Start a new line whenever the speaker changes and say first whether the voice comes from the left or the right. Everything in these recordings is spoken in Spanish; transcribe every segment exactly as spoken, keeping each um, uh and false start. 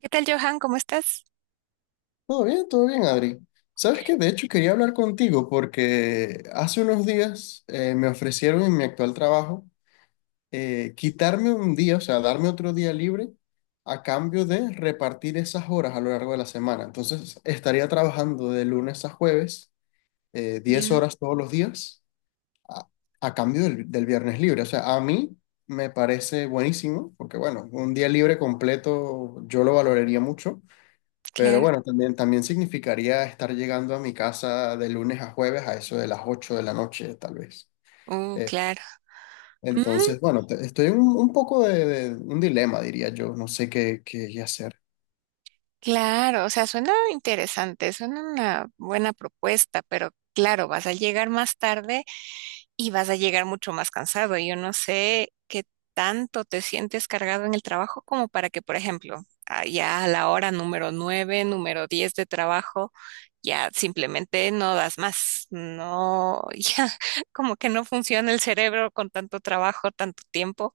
right: ¿Qué tal, Johan? ¿Cómo estás?
left: Todo bien, todo bien, Adri. Sabes que de hecho quería hablar contigo porque hace unos días eh, me ofrecieron en mi actual trabajo eh, quitarme un día, o sea, darme otro día libre a cambio de repartir esas horas a lo largo de la semana. Entonces estaría trabajando de lunes a jueves, eh, diez
right: Ya,
left: horas todos los días a, a cambio del, del viernes libre. O sea, a mí me parece buenísimo porque, bueno, un día libre completo yo lo valoraría mucho. Pero
right: claro.
left: bueno, también, también significaría estar llegando a mi casa de lunes a jueves a eso de las ocho de la noche, tal vez.
right: Oh,
left: Eh,
right: claro. Mm,
left: entonces, bueno, te- estoy en un, un poco de, de un dilema, diría yo. No sé qué, qué hacer.
right: claro, o sea, suena interesante, suena una buena propuesta, pero claro, vas a llegar más tarde y vas a llegar mucho más cansado. Yo no sé qué tanto te sientes cargado en el trabajo como para que, por ejemplo, ah, ya a la hora número nueve, número diez de trabajo, ya simplemente no das más. No, ya como que no funciona el cerebro con tanto trabajo, tanto tiempo.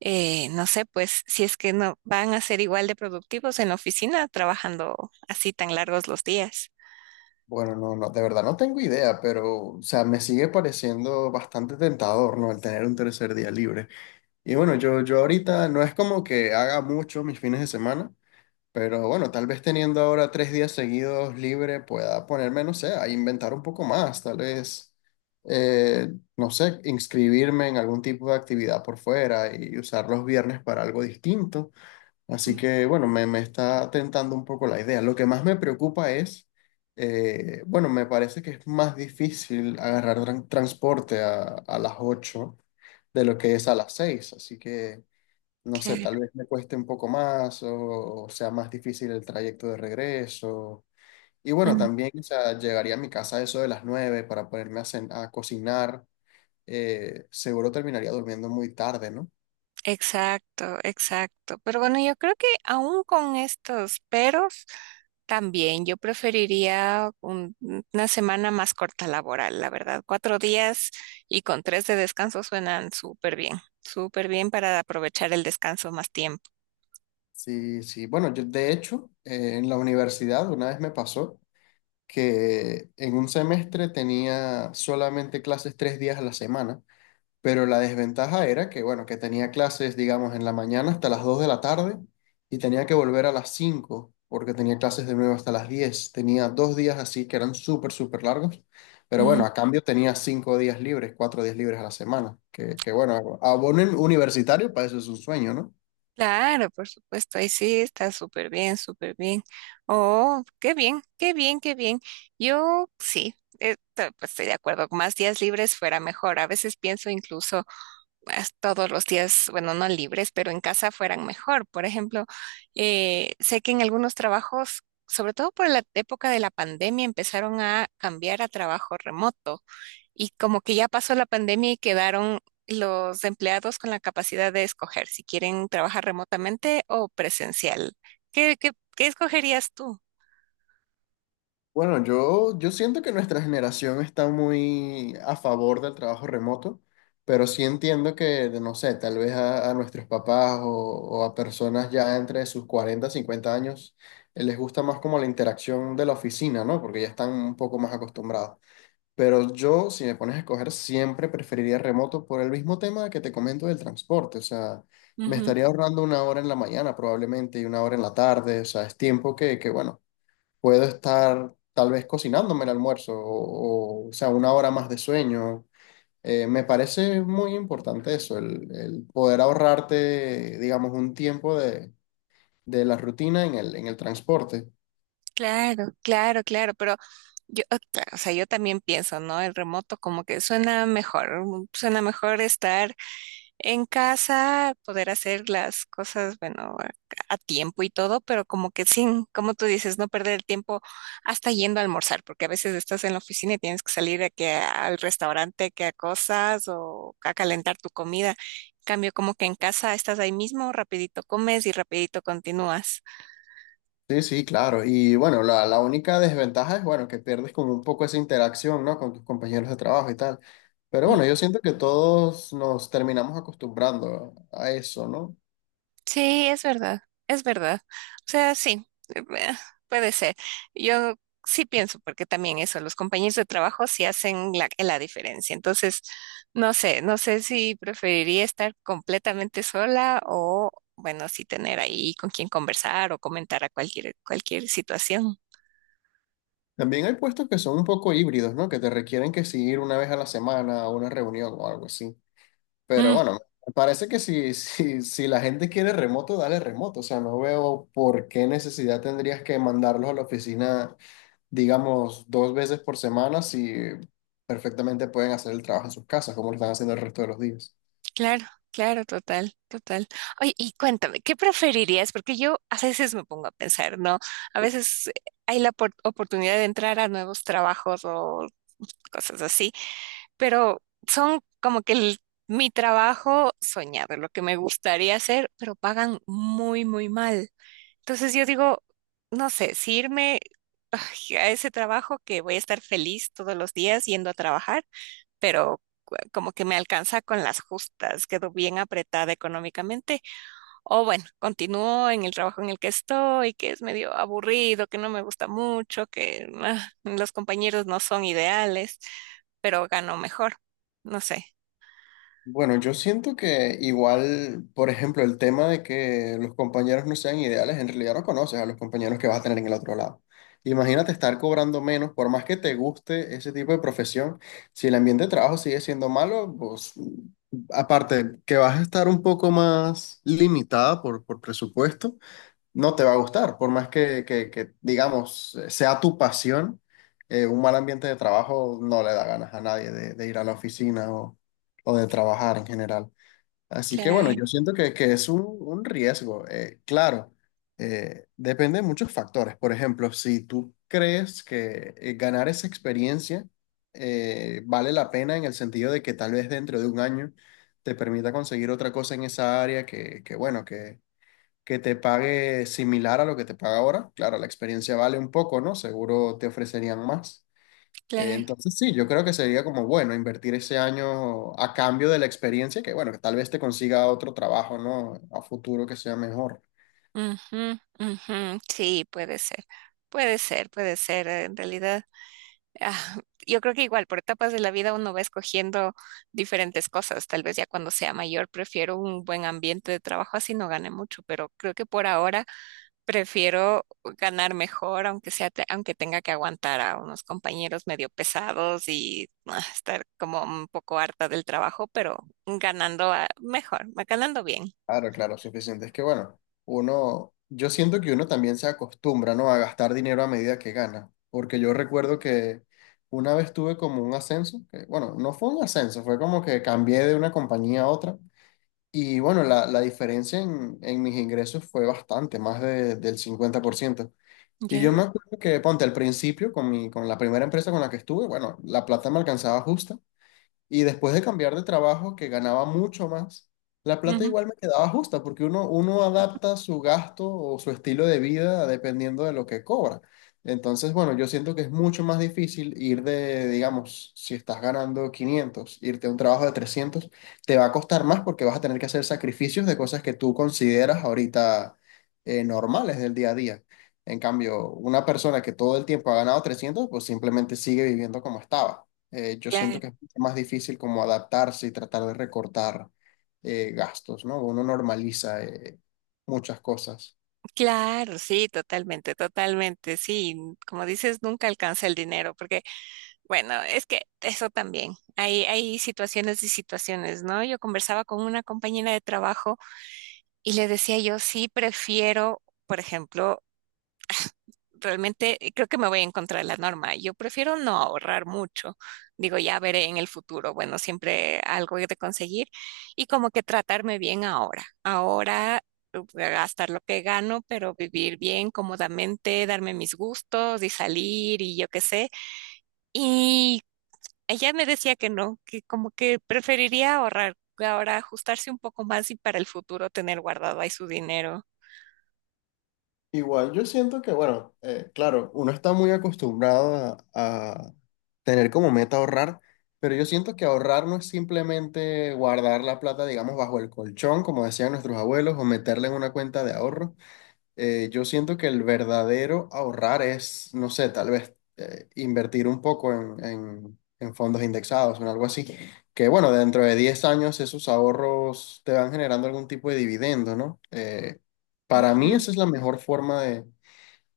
right: Eh, no sé, pues si es que no van a ser igual de productivos en la oficina trabajando así tan largos los días.
left: Bueno, no, no, de verdad no tengo idea, pero, o sea, me sigue pareciendo bastante tentador, ¿no? El tener un tercer día libre. Y bueno, yo, yo ahorita no es como que haga mucho mis fines de semana. Pero bueno, tal vez teniendo ahora tres días seguidos libre pueda ponerme, no sé, a inventar un poco más, tal vez, eh, no sé, inscribirme en algún tipo de actividad por fuera y usar los viernes para algo distinto. Así
right: Mm.
left: que bueno, me, me está tentando un poco la idea. Lo que más me preocupa es, eh, bueno, me parece que es más difícil agarrar tran- transporte a, a las ocho de lo que es a las seis así que no sé,
right: Claro.
left: tal vez me cueste un poco más o, o sea más difícil el trayecto de regreso. Y bueno, también, o sea, llegaría a mi casa a eso de las nueve para ponerme a, cen- a cocinar. Eh, seguro terminaría durmiendo muy tarde, ¿no?
right: Exacto, exacto. Pero bueno, yo creo que aún con estos peros, también yo preferiría un- una semana más corta laboral, la verdad. Cuatro días y con tres de descanso suenan súper bien, súper bien para aprovechar el descanso más tiempo.
left: Sí, sí. Bueno, yo de hecho, eh, en la universidad una vez me pasó que en un semestre tenía solamente clases tres días a la semana. Pero la desventaja era que, bueno, que tenía clases, digamos, en la mañana hasta las dos de la tarde y tenía que volver a las cinco porque tenía clases de nuevo hasta las diez. Tenía dos días así que eran súper, súper largos. Pero bueno, a cambio tenía cinco días libres, cuatro días libres a la semana. Que, que bueno, abonen universitario para eso es un sueño, ¿no?
right: Claro, por supuesto, ahí sí está súper bien, súper bien. Oh, qué bien, qué bien, qué bien. Yo sí, eh, to- pues, estoy de acuerdo, más días libres fuera mejor. A veces pienso incluso as- todos los días, bueno, no libres, pero en casa fueran mejor. Por ejemplo, eh, sé que en algunos trabajos, sobre todo por la época de la pandemia, empezaron a cambiar a trabajo remoto. Y como que ya pasó la pandemia y quedaron los empleados con la capacidad de escoger si quieren trabajar remotamente o presencial. ¿Qué, qué, qué escogerías tú?
left: Bueno, yo, yo siento que nuestra generación está muy a favor del trabajo remoto, pero sí entiendo que, no sé, tal vez a, a nuestros papás o, o a personas ya entre sus cuarenta cincuenta años, eh, les gusta más como la interacción de la oficina, ¿no? Porque ya están un poco más acostumbrados. Pero yo, si me pones a escoger, siempre preferiría remoto por el mismo tema que te comento del transporte. O sea, me
right: Ujú.
left: estaría ahorrando una hora en la mañana probablemente y una hora en la tarde. O sea, es tiempo que, que bueno puedo estar tal vez cocinándome el almuerzo o, o, o sea, una hora más de sueño. Eh, me parece muy importante eso, el, el poder ahorrarte, digamos, un tiempo de, de la rutina en el, en el transporte.
right: Claro, claro, claro, pero yo, o ta- o sea, yo también pienso, ¿no? El remoto como que suena mejor, mm, suena mejor estar en casa, poder hacer las cosas, bueno, a a tiempo y todo, pero como que sin, como tú dices, no perder el tiempo hasta yendo a almorzar, porque a veces estás en la oficina y tienes que salir a que al restaurante, que a cosas o a calentar tu comida. En cambio, como que en casa estás ahí mismo, rapidito comes y rapidito continúas.
left: Sí, sí, claro. Y bueno, la, la única desventaja es, bueno, que pierdes como un poco esa interacción, ¿no? Con tus compañeros de trabajo y tal. Pero bueno, yo siento que todos nos terminamos acostumbrando a a eso, ¿no?
right: Sí, es verdad, es verdad. O sea, sí, eh, eh, puede ser. Yo sí pienso, porque también eso, los compañeros de trabajo sí hacen la, la diferencia. Entonces, no sé, no sé si preferiría estar completamente sola o, bueno, sí tener ahí con quien conversar o comentar a cualquier, cualquier situación.
left: También hay puestos que son un poco híbridos, ¿no? Que te requieren que sí ir una vez a la semana a una reunión o algo así. Pero bueno, me parece que si, si, si la gente quiere remoto, dale remoto. O sea, no veo por qué necesidad tendrías que mandarlos a la oficina, digamos, dos veces por semana si perfectamente pueden hacer el trabajo en sus casas, como lo están haciendo el resto de los días.
right: Claro, claro, total, total. Oye, y cuéntame, ¿qué preferirías? Porque yo a veces me pongo a pensar, ¿no? A veces eh, hay la opor- oportunidad de entrar a nuevos trabajos o cosas así, pero son como que el- mi trabajo soñado, lo que me gustaría hacer, pero pagan muy, muy mal. Entonces yo digo, no sé, si irme ay, a ese trabajo que voy a estar feliz todos los días yendo a trabajar, pero cu- como que me alcanza con las justas, quedo bien apretada económicamente. O bueno, continúo en el trabajo en el que estoy, que es medio aburrido, que no me gusta mucho, que ah, los compañeros no son ideales, pero gano mejor. No sé.
left: Bueno, yo siento que igual, por ejemplo, el tema de que los compañeros no sean ideales, en realidad no conoces a los compañeros que vas a tener en el otro lado. Imagínate estar cobrando menos, por más que te guste ese tipo de profesión, si el ambiente de trabajo sigue siendo malo, pues aparte que vas a estar un poco más limitada por, por presupuesto no te va a gustar, por más que, que- que, digamos, sea tu pasión, eh, un mal ambiente de trabajo no le da ganas a nadie de, de ir a la oficina o, o de trabajar en general. Así que bueno,
right: Claro,
left: yo siento que, que es un, un riesgo. eh, claro, eh, depende de muchos factores. Por ejemplo, si tú crees que eh, ganar esa experiencia eh, vale la pena en el sentido de que tal vez dentro de un año te permita conseguir otra cosa en esa área que, que bueno, que te pague similar a lo que te paga ahora. Claro, la experiencia vale un poco, ¿no? Seguro te ofrecerían más. Eh,
right: claro.
left: entonces, sí, yo creo que sería como bueno invertir ese año a cambio de la experiencia, que bueno, que tal vez te consiga otro trabajo, ¿no? A futuro que sea mejor.
right: Ujú, ujú. Sí, puede ser. Puede ser, puede ser. En realidad. Ah, yo creo que igual, por etapas de la vida uno va escogiendo diferentes cosas. Tal vez ya cuando sea mayor prefiero un buen ambiente de trabajo, así no gane mucho, pero creo que por ahora prefiero ganar mejor, aunque sea, te- aunque tenga que aguantar a unos compañeros medio pesados y ah, estar como un poco harta del trabajo, pero ganando ah, mejor, ganando bien.
left: Claro, claro, suficiente. Es que bueno, uno, yo siento que uno también se acostumbra, ¿no? A gastar dinero a medida que gana, porque yo recuerdo que... Una vez tuve como un ascenso, que bueno, no fue un ascenso, fue como que cambié de una compañía a otra. Y bueno, la, la diferencia en, en mis ingresos fue bastante, más de- del cincuenta por ciento. Y
right: Ya.
left: yo me acuerdo que, ponte, al principio, con mi, con la primera empresa con la que estuve, bueno, la plata me alcanzaba justa, y después de cambiar de trabajo, que ganaba mucho más, la plata
right: Ujú.
left: igual me quedaba justa, porque uno, uno adapta su gasto o su estilo de vida dependiendo de lo que cobra. Entonces, bueno, yo siento que es mucho más difícil ir de, digamos, si estás ganando quinientos irte a un trabajo de trescientos te va a costar más porque vas a tener que hacer sacrificios de cosas que tú consideras ahorita eh, normales del día a día. En cambio, una persona que todo el tiempo ha ganado trescientos pues simplemente sigue viviendo como estaba. Eh, yo
right: Claro,
left: siento que es más difícil como adaptarse y tratar de recortar eh, gastos, ¿no? Uno normaliza eh, muchas cosas.
right: claro, sí, totalmente, totalmente, sí. Como dices, nunca alcanza el dinero, porque bueno, es que eso también. Hay, hay situaciones y situaciones, ¿no? Yo conversaba con una compañera de trabajo y le decía yo, sí, prefiero, por ejemplo, realmente eh, creo que me voy en contra de la norma. Yo prefiero no ahorrar mucho. Digo, ya veré en el futuro. Bueno, siempre algo he de conseguir y como que tratarme bien ahora. Ahora eh, gastar lo que gano, pero vivir bien, cómodamente, darme mis gustos y salir y yo qué sé. Y ella me decía que no, que como que preferiría ahorrar, que ahora ajustarse un poco más y para el futuro tener guardado ahí su dinero.
left: Igual, yo siento que, bueno, eh, claro, uno está muy acostumbrado a, a tener como meta ahorrar, pero yo siento que ahorrar no es simplemente guardar la plata, digamos, bajo el colchón, como decían nuestros abuelos, o meterla en una cuenta de ahorro. Eh, yo siento que el verdadero ahorrar es, no sé, tal vez eh, invertir un poco en, en- en fondos indexados o en algo así. Que bueno, dentro de diez años esos ahorros te van generando algún tipo de dividendo, ¿no? Eh, para mí
right: Ujú.
left: esa es la mejor forma de,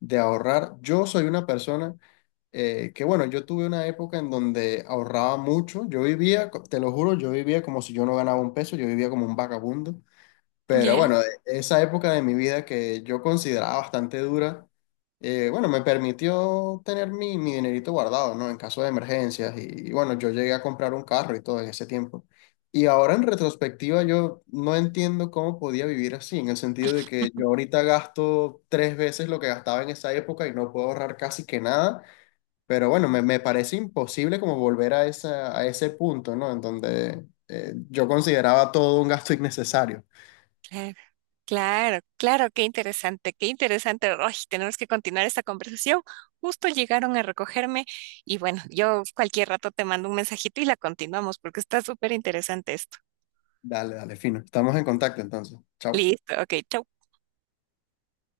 left: de ahorrar. Yo soy una persona eh, que bueno, yo tuve una época en donde ahorraba mucho. Yo vivía, co- te lo juro, yo vivía como si yo no ganaba un peso, yo vivía como un vagabundo. Pero
right: Ya.
left: bueno, e- esa época de mi vida que yo consideraba bastante dura, eh, bueno, me permitió tener mi, mi dinerito guardado, ¿no? En caso de emergencias. Y, y bueno, yo llegué a comprar un carro y todo en ese tiempo. Y ahora en retrospectiva yo no entiendo cómo podía vivir así, en el sentido de que yo ahorita gasto tres veces lo que gastaba en esa época y no puedo ahorrar casi que nada. Pero bueno, me, me parece imposible como volver a, esa, a ese punto, ¿no? En donde eh, yo consideraba todo un gasto innecesario.
right: Claro, claro, claro, qué interesante, qué interesante. Ay, tenemos que continuar esta conversación. Justo llegaron a recogerme y bueno, yo cualquier rato te mando un mensajito y la continuamos porque está súper interesante esto.
left: Dale, dale, fino. Estamos en contacto entonces. Chao.
right: Listo, ok, chau.